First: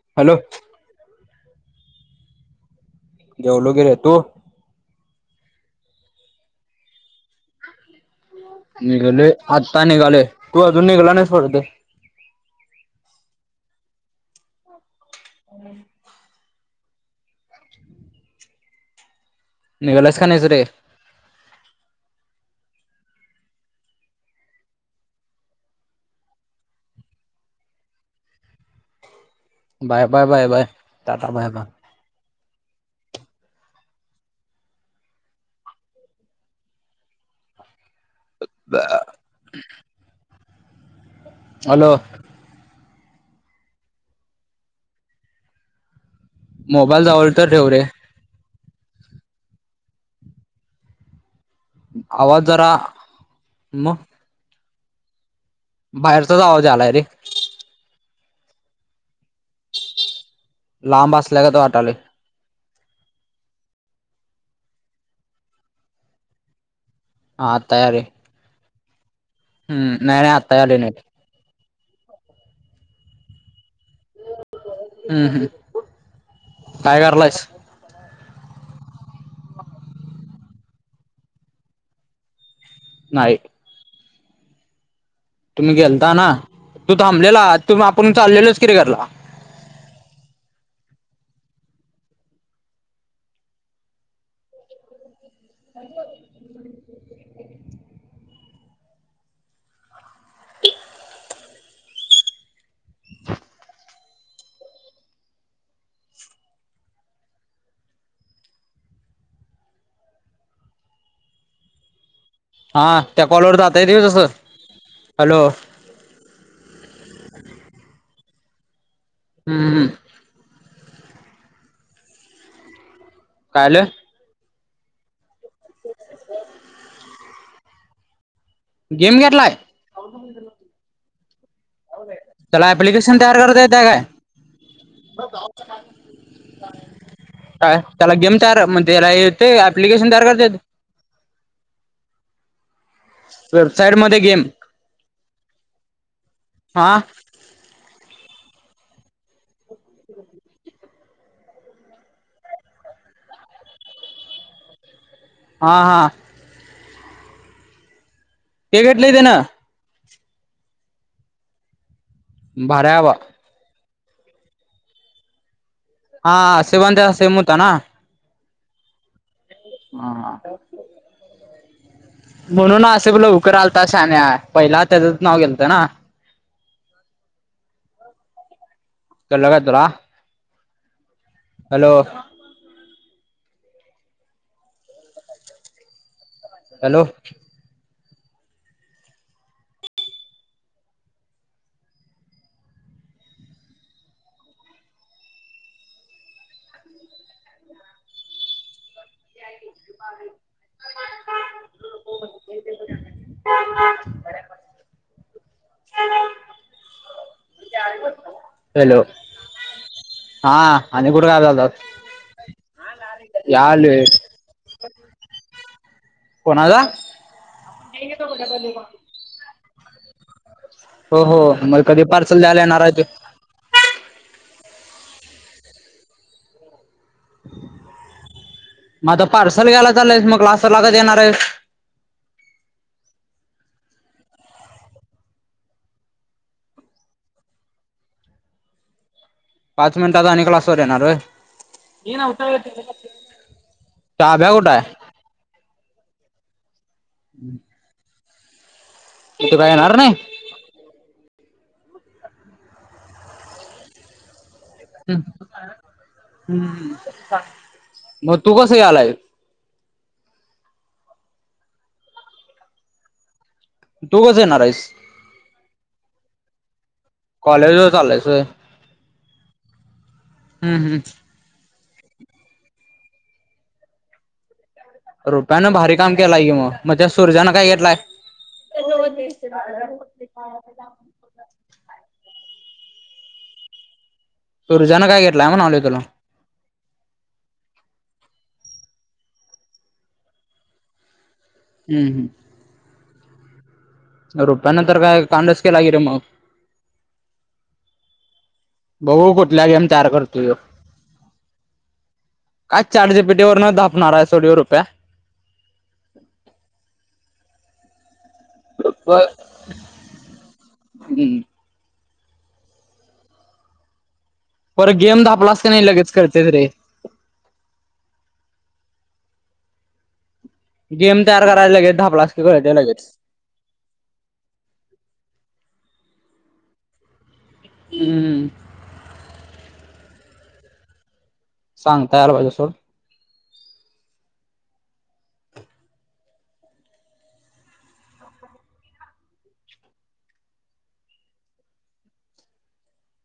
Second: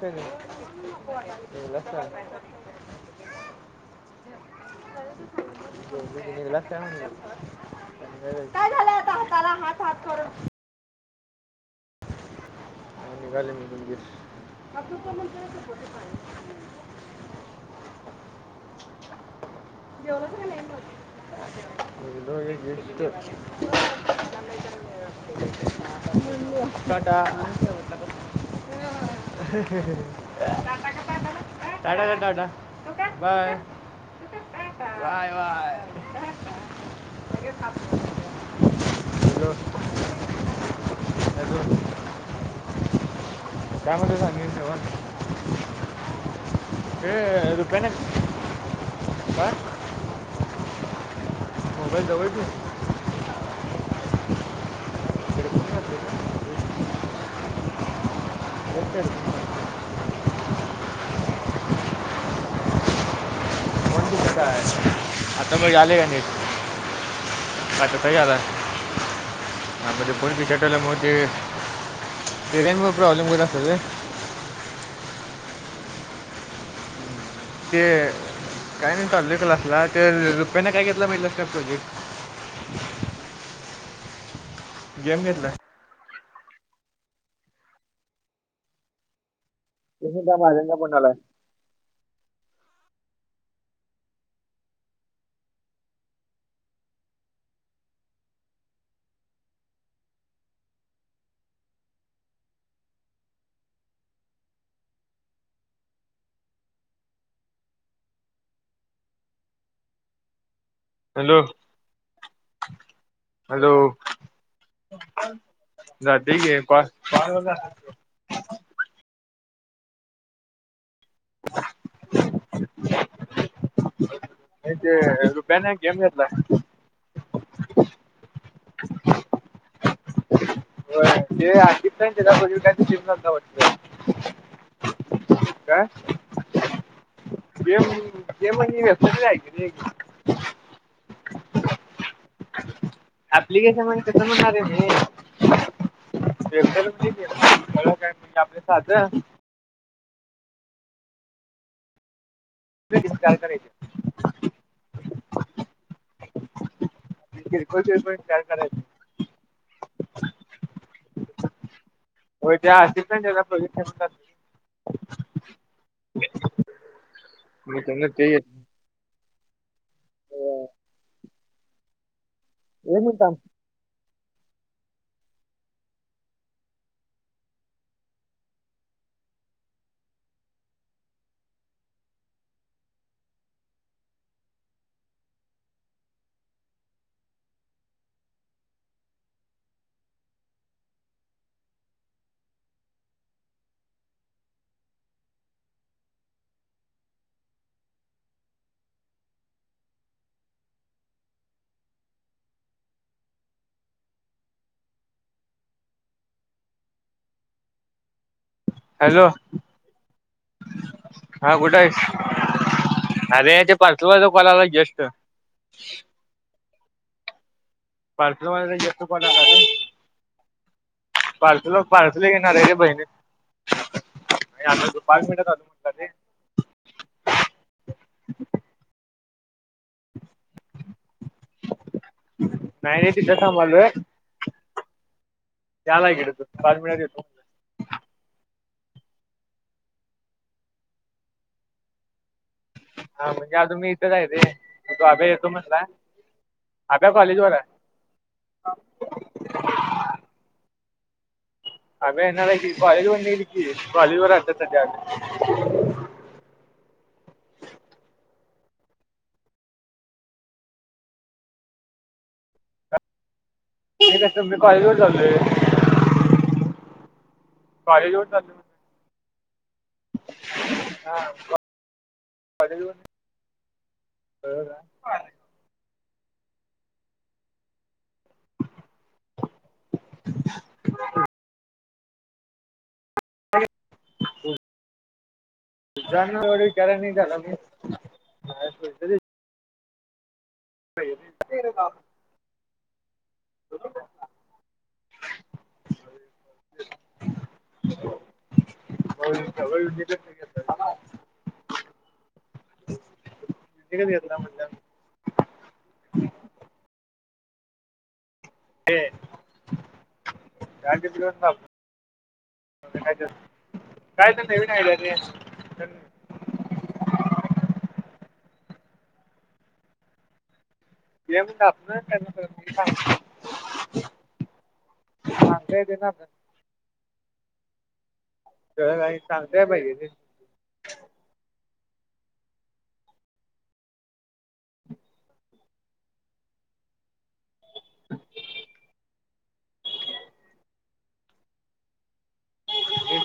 Hello [unintelligible] जेवलो की रे तू? [unintelligible] निघालोय, हाताला हात आत्ता हात निघालोय. करून तू अजून, निघला नाहीस, वाटतं. [unintelligible] पोटी [unintelligible] पाणी निघालस का नाही सुरे [inaudible] [unintelligible] Tata bye, bye, bye, bye का टाटा ना? Bye, bye. काय? टाटा कर टाटा, बाय. तू का? Bye, bye [unintelligible] hello, hello hello काय म्हणतोयस? [unintelligible] मोबाईल जवळ तर ठेव रे. काय मोबाईल जवळ ठेव. आवाज जरा म इकडे कोण घातले बाहेरचाच का? आवाज आलाय रे. [unintelligible] लांब असल्यागत वाटालय. काय आता बघ आले काय नीट? हां आता यायलय. आता ते फोन नाही आत्ता यालय बिघडलेला मुळे नीट ते, तेज्यामुळ प्रॉब्लेम होत असल रे हम्म हम्म. काय करालायस? ते काय नाही चालोय क्लासला. ते रुप्यान काय घेतलाय बघितलास काय प्रोजेक्ट? नाही. गेम घेतलाय. तुम्ही गेलता ना तू थांबलेला तू आपण चाललेलोच कि घरला. [unintelligible] [inaudible] हॅलो! हा त्या कॉलवर हॅलो जाता येतंय व्हय तस हॅलो जातय की [unintelligible] हम्म [inaudible] काय आलं? हे ते रुप्यान गेम घेतला. गेम घेतलाय? [inaudible] होय ते आधी काय त्याच्या पूर्वी त्याला काय तशीच ऍप्लिकेशन मज्जा तयार करता येतय काय वाटत्या काय काय जे त्याला गेम जे तयार म्हण म्हणजे त्याला वेबसाईट आहे की येतय, रे ऍप्लिकेशन तयार करतायेतं. ऍप्लिकेशन वेबसाइट म्हणजे मध्ये कसं गेम म्हणणार वेबसाईट हा मध्ये गेम, [unintelligible] [inaudible] [inaudible] हा हा. [unintelligible] [unintelligible] होय, त्या भारी आधी हाय बा पण त्याचा प्रोजेक्ट असतात. हा आसिफ आणि त्याचा सेम होता ना? त्यांना ते एक हा म्हणून आसिफ मिनिट थांब लवकर आलता शहाण्या पहिला त्याचंच नाव गेलत ना हॅलो हॅलो [unintelligible] हॅलो, हा आणि कुठं गायब हा कुठयेस. झालतात अरे ते यालोय पाचव्या चा कॉल आला यशच कोणाचा पार्सलवाल्या येतो पण का हो हो पार्सल मग कधी पार्सल येणार द्यायला आहे रे बहिणी ते नाही आता पाच मिनिटात माझं पार्सल घ्यायला चालंलायस मग कधी लागत येणार येस. नाही नाही तिथं थांबायलोय. झाल्या इकडच पाच मिनिटात येतो. पाच मिनिटात आणि क्लासवर येणार ये. हा म्हणजे अजून मी इथेच आहे रे त तो आभ्या येतो म्हणला आभ्या कॉलेज वर आहे. तू काय येणार नाही. अबे येणार ये की काॅलज वर आहे. सध्या अभ्या. हम्म, मग तू कसकाय आलायेस. नाही तू कसं नंतर मी येणार आहेस? कॉलेजर चाललोय. कॉलेजवर चालायचंय व्हय. हम्म हम्म हा रुप्यानं भारी काम केलाय की मग म त्या सूरज्यानं काय घेतलाय [inaudible] सुरज्यान काय घेतला, म्हणून म्हटले तुला एवढ विचारच नाही केला मी नाही‌. हम्म रुप्यान तर काय कांडच केला की रे मग बघू कुठल्या सगळं गेम तयार युनिकच करतोय ह्यो घेतलं. काय चॅट जीपीटीवरन युनिकच धापणार घेतला आहे म्हणलं. रुप्या हे काय काय आयडिया परत गेम धापलास का नाही रे. लगेच कळते रे गेम तयार करायला लगेच धापलास की कळते लगेच चालतय ते ना हम्म. चालतय. सांग तयार व्हायचा सोड.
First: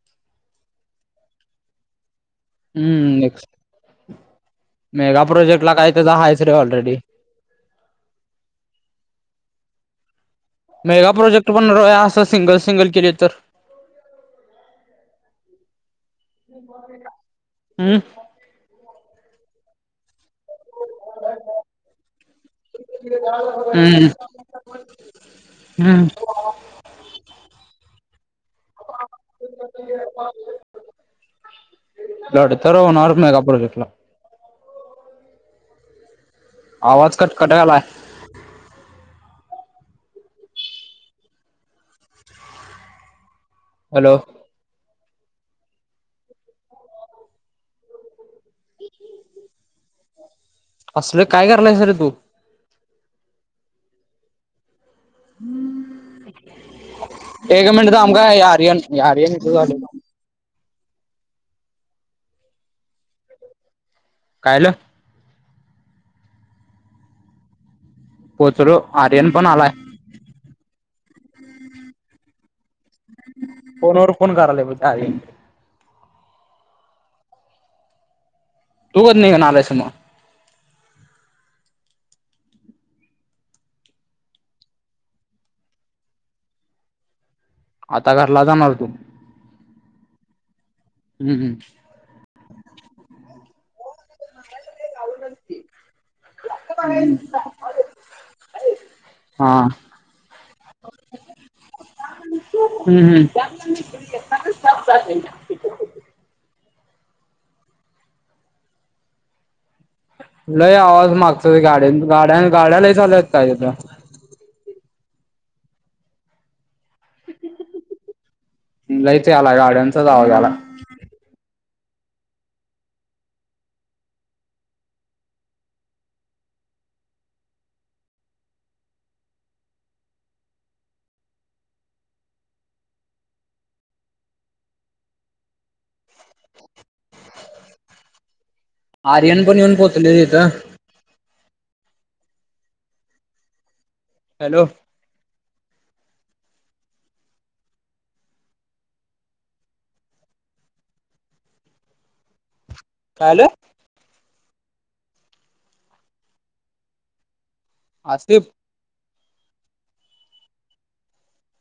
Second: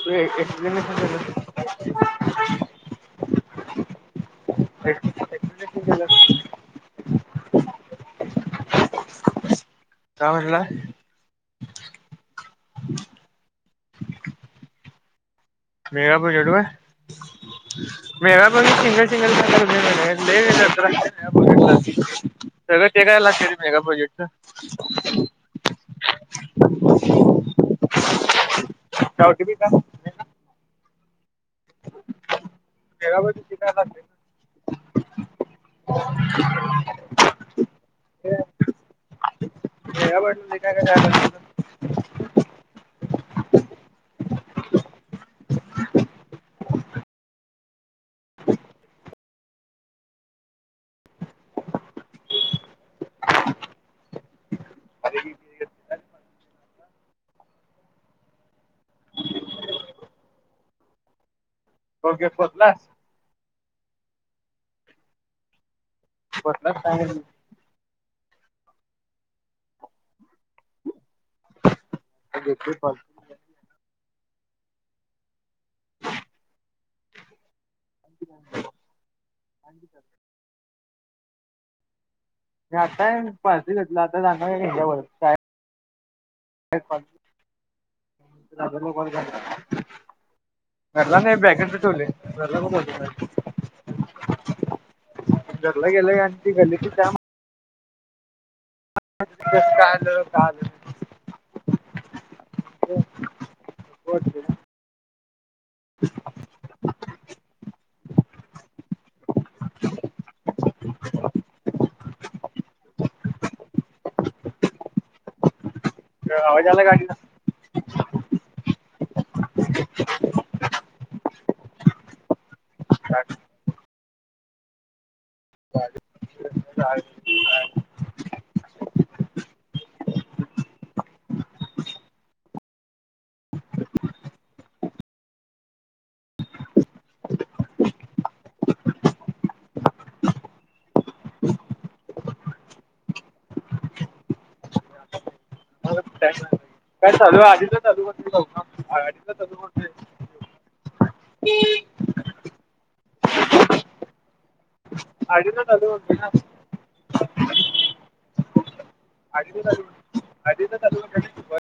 [inaudible] हम्म नेक्स्ट मेगा प्रोजेक्ट ला एक्सप्लेनेशन काय त्याच केलं. हायच रे ऑलरेडी काय म्हटलं मेगा प्रोजेक्ट पण असं सिंगल सिंगल केले तर मेगा बागीतलो काय हम्म. [unintelligible] [unintelligible] सगळं ते काय लागते ते मेगा हम्म प्रोजेक्टच. हम्म ओ टी पी सांग, [unintelligible] लडतर होणार मेगा ते काय प्रोजेक्ट ला, लागतंय [unintelligible] आवाज कटकट यालय. मेगा [unintelligible] हॅलो असल काय करालायस रे तू? एक मिनट थांब काय आर्यन आर्यन इथ [unintelligible] थांब. ओके पोहचलास? कायलं पोहचलात काय म्हणलं? पोचलो आर्यन पण आलाय. देेतोय [unintelligible] फोनवर फोन करालय बग ते आर्यन. [unintelligible] तू [unintelligible] मग मी आता पारस घेतलो आता जाणार हाय ह्याच्यावर [unintelligible] आता घरला जाणार तू [unintelligible] घरला नाही हम्म बॅगेतच ठेवलोय घरला कुठ जातोस आणि, घरला गेलं की आणि ती गल्लीतली [unintelligible] हा. [unintelligible] हम्म आलं [unintelligible] [unintelligible] लय आवाज मागच गाड गाड्या गाड्या लई चालू आहेत काय तिथ? काय आवाज यालाय गाडीचा? लईच यालाय गाड्यांचाच आवाज यालाय. [unintelligible] [unintelligible] [unintelligible] आर्यन पण येऊन पोहोचलय तिथं, हॅलो काय चालू आधीच चालू बंद आधीचा चालू [unintelligible] [unintelligible] काय झालं? आधीच चालू होतय ना, आसिफ आधीच चालू आधीच चालू [unintelligible]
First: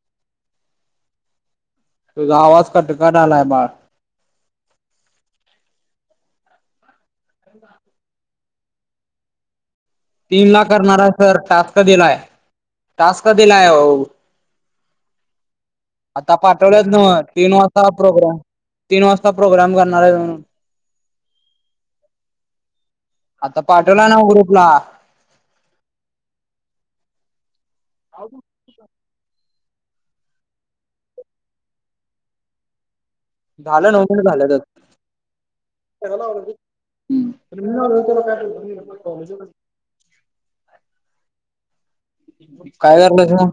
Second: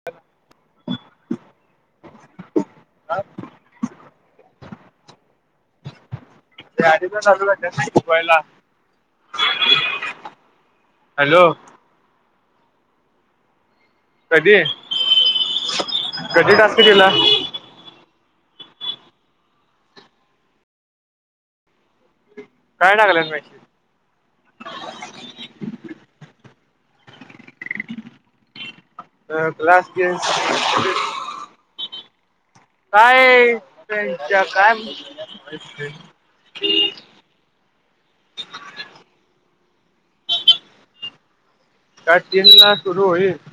[unintelligible] तुझा आवाज कट कटा लाय बाळ. [unintelligible] तीन ला करणार सर हॅलो टास्क दिलाय टास्क दिलाय ओ, कधी? आता कधी टास्क पाठवल्यात नव, दिला तीन वाजता प्रोग्राम, तीन वाजता प्रोग्राम करणार हाईत म्हणून. काय टाकल्यात मॅसेज? तेला ना ग्रुप ला. अ क्लास [unintelligible] काय झालं नऊ मिनिट त्यांच्या झालं तर काय [unintelligible] हुं. [unintelligible] कॉलेजस दॅट तीन ला काय सुरू करायलास होईल, मग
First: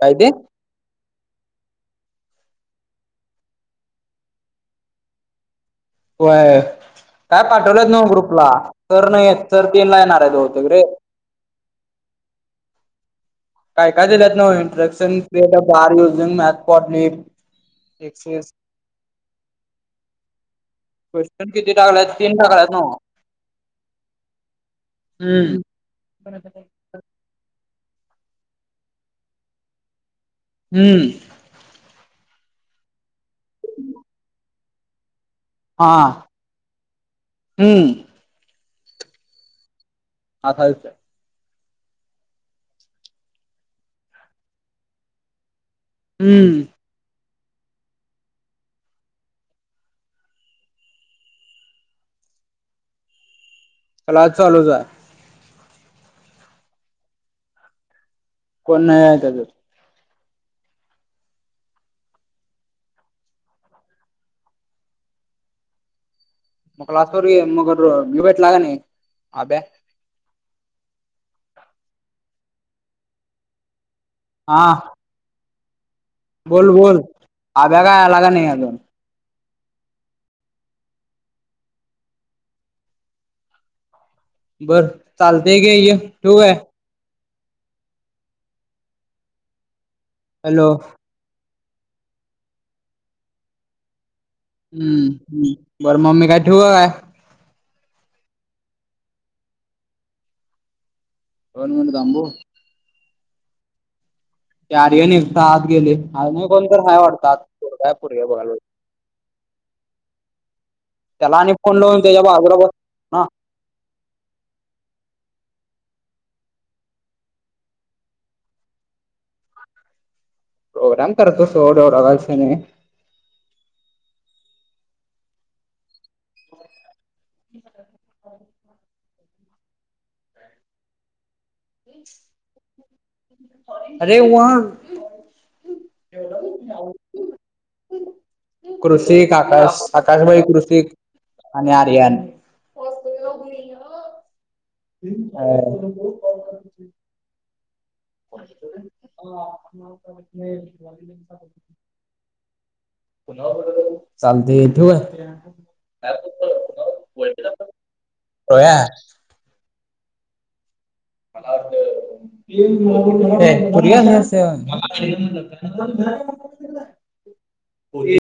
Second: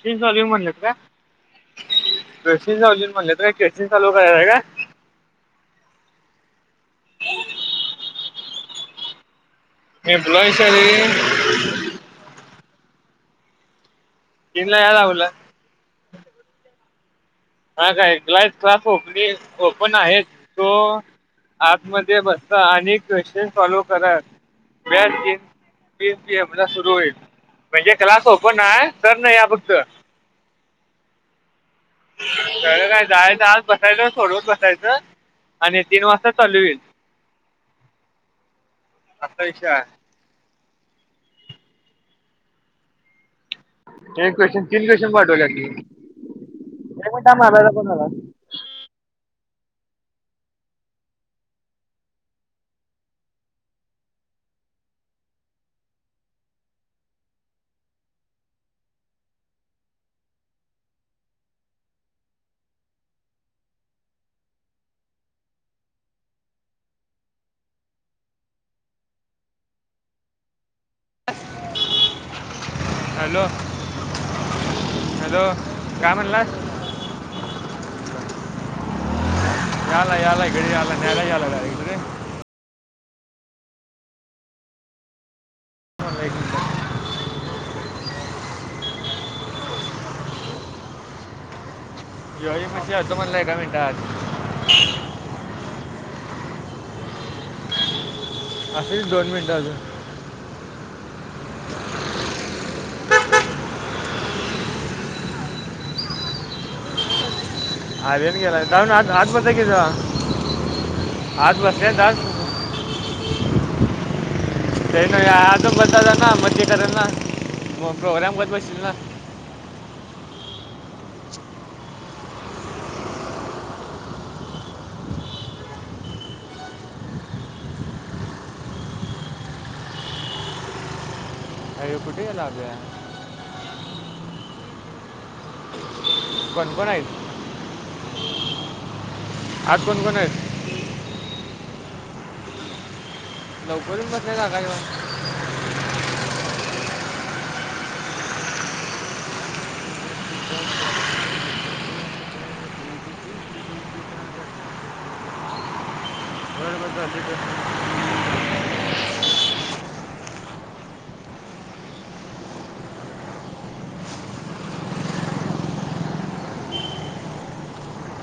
काय ते म्हणलेत का? [unintelligible] म्हणलेत का? केसन चालू करायचय का? व्हय, काय पाठवल्यात नव ग्रुपला, सर नाहीेत. सर तीन ला येणार आहेत बहुतेक रे. एम्प्लॉई काय काय दिल्यात न्हव, तीन ला याय इंट्रडक्शन लावलं print of car museum, math पॉटलीन हा काय, गाएज क्लास ओपनी ओपन आहेत सो क्वेश्चन किती आत टाकल्यात मध्ये तीन बसता टाकल्यात नव्ह आणि क्वेश्चन फॉलो करत. सगळ्या फिज हम्म तीन पी एम ला सुरू होईल. म्हणजे क्लास ओपन हाय, सर नाही हाय फक्त. हुं. कळलं काय, जायचं आत बसायचं, सोडवत बसायचं. आणि हा तीन वाजता चालू होईल. हम्म आसा विषय हाय. आसा विषय हाय. हे क्वेशन तीन दिवसात पाठवल्यात की. हुं. एक मिनिट थांब. अभ्याचा फोन आलाय. क्लास चालूच हाय. कोन नाही आत आजुन. मग क्लास वर, मग यो भेटला का नाय अभ्या. हॅलो. हा. हॅलो. काय म्हणलास बोल बोल, अभ्या काय आला काय नाही अजून? यालाय यालाय इकडं यालाय, न्यायला याय लागलाय. बर चालतय घे ये. मला एक ठेऊ मिनिट. काय? हॅलो. जिव्हाजी पाशी येतो म्हणलाय, एका मिनिटात. हू हू, बरं म मी ठेऊ का काय? असूदे दोन मिनिट आजुन. दोन मिनिटं थांबू. ते आर्यन एकट आत गेलय, आजुन कोण तर हाय वाटत आत. पोरगा पोरगी आर्यन बघायला गेलाय, जावून आत आत बस जा की जा. आत बसल्यात आत. हा. ते नाय आत जाऊन बसायचं ना, मज्जा करायला मग प्रोग्राम करत बसशील ना. प्रोग्राम करतो सोड, एवढा काय विषय नाही. [inaudible] आयो कुठे गेला अभ्या अरे व्हा बडबडा आहे तु कृषिक एक आकाश आकाश भाई कृषिक आणि आर्यन लवकर बसलाय काका जेवायला. हा [unintelligible] पाठी बसु काय रे. हा पाठीमागं सगळे बसलेत [inaudible] [unintelligible] चालतय येतो काय? काय बोलतोस बरोबर कुणाब बोलतोस चालते ओळखीचा हाय का रोया [unintelligible] [unintelligible] पोरगी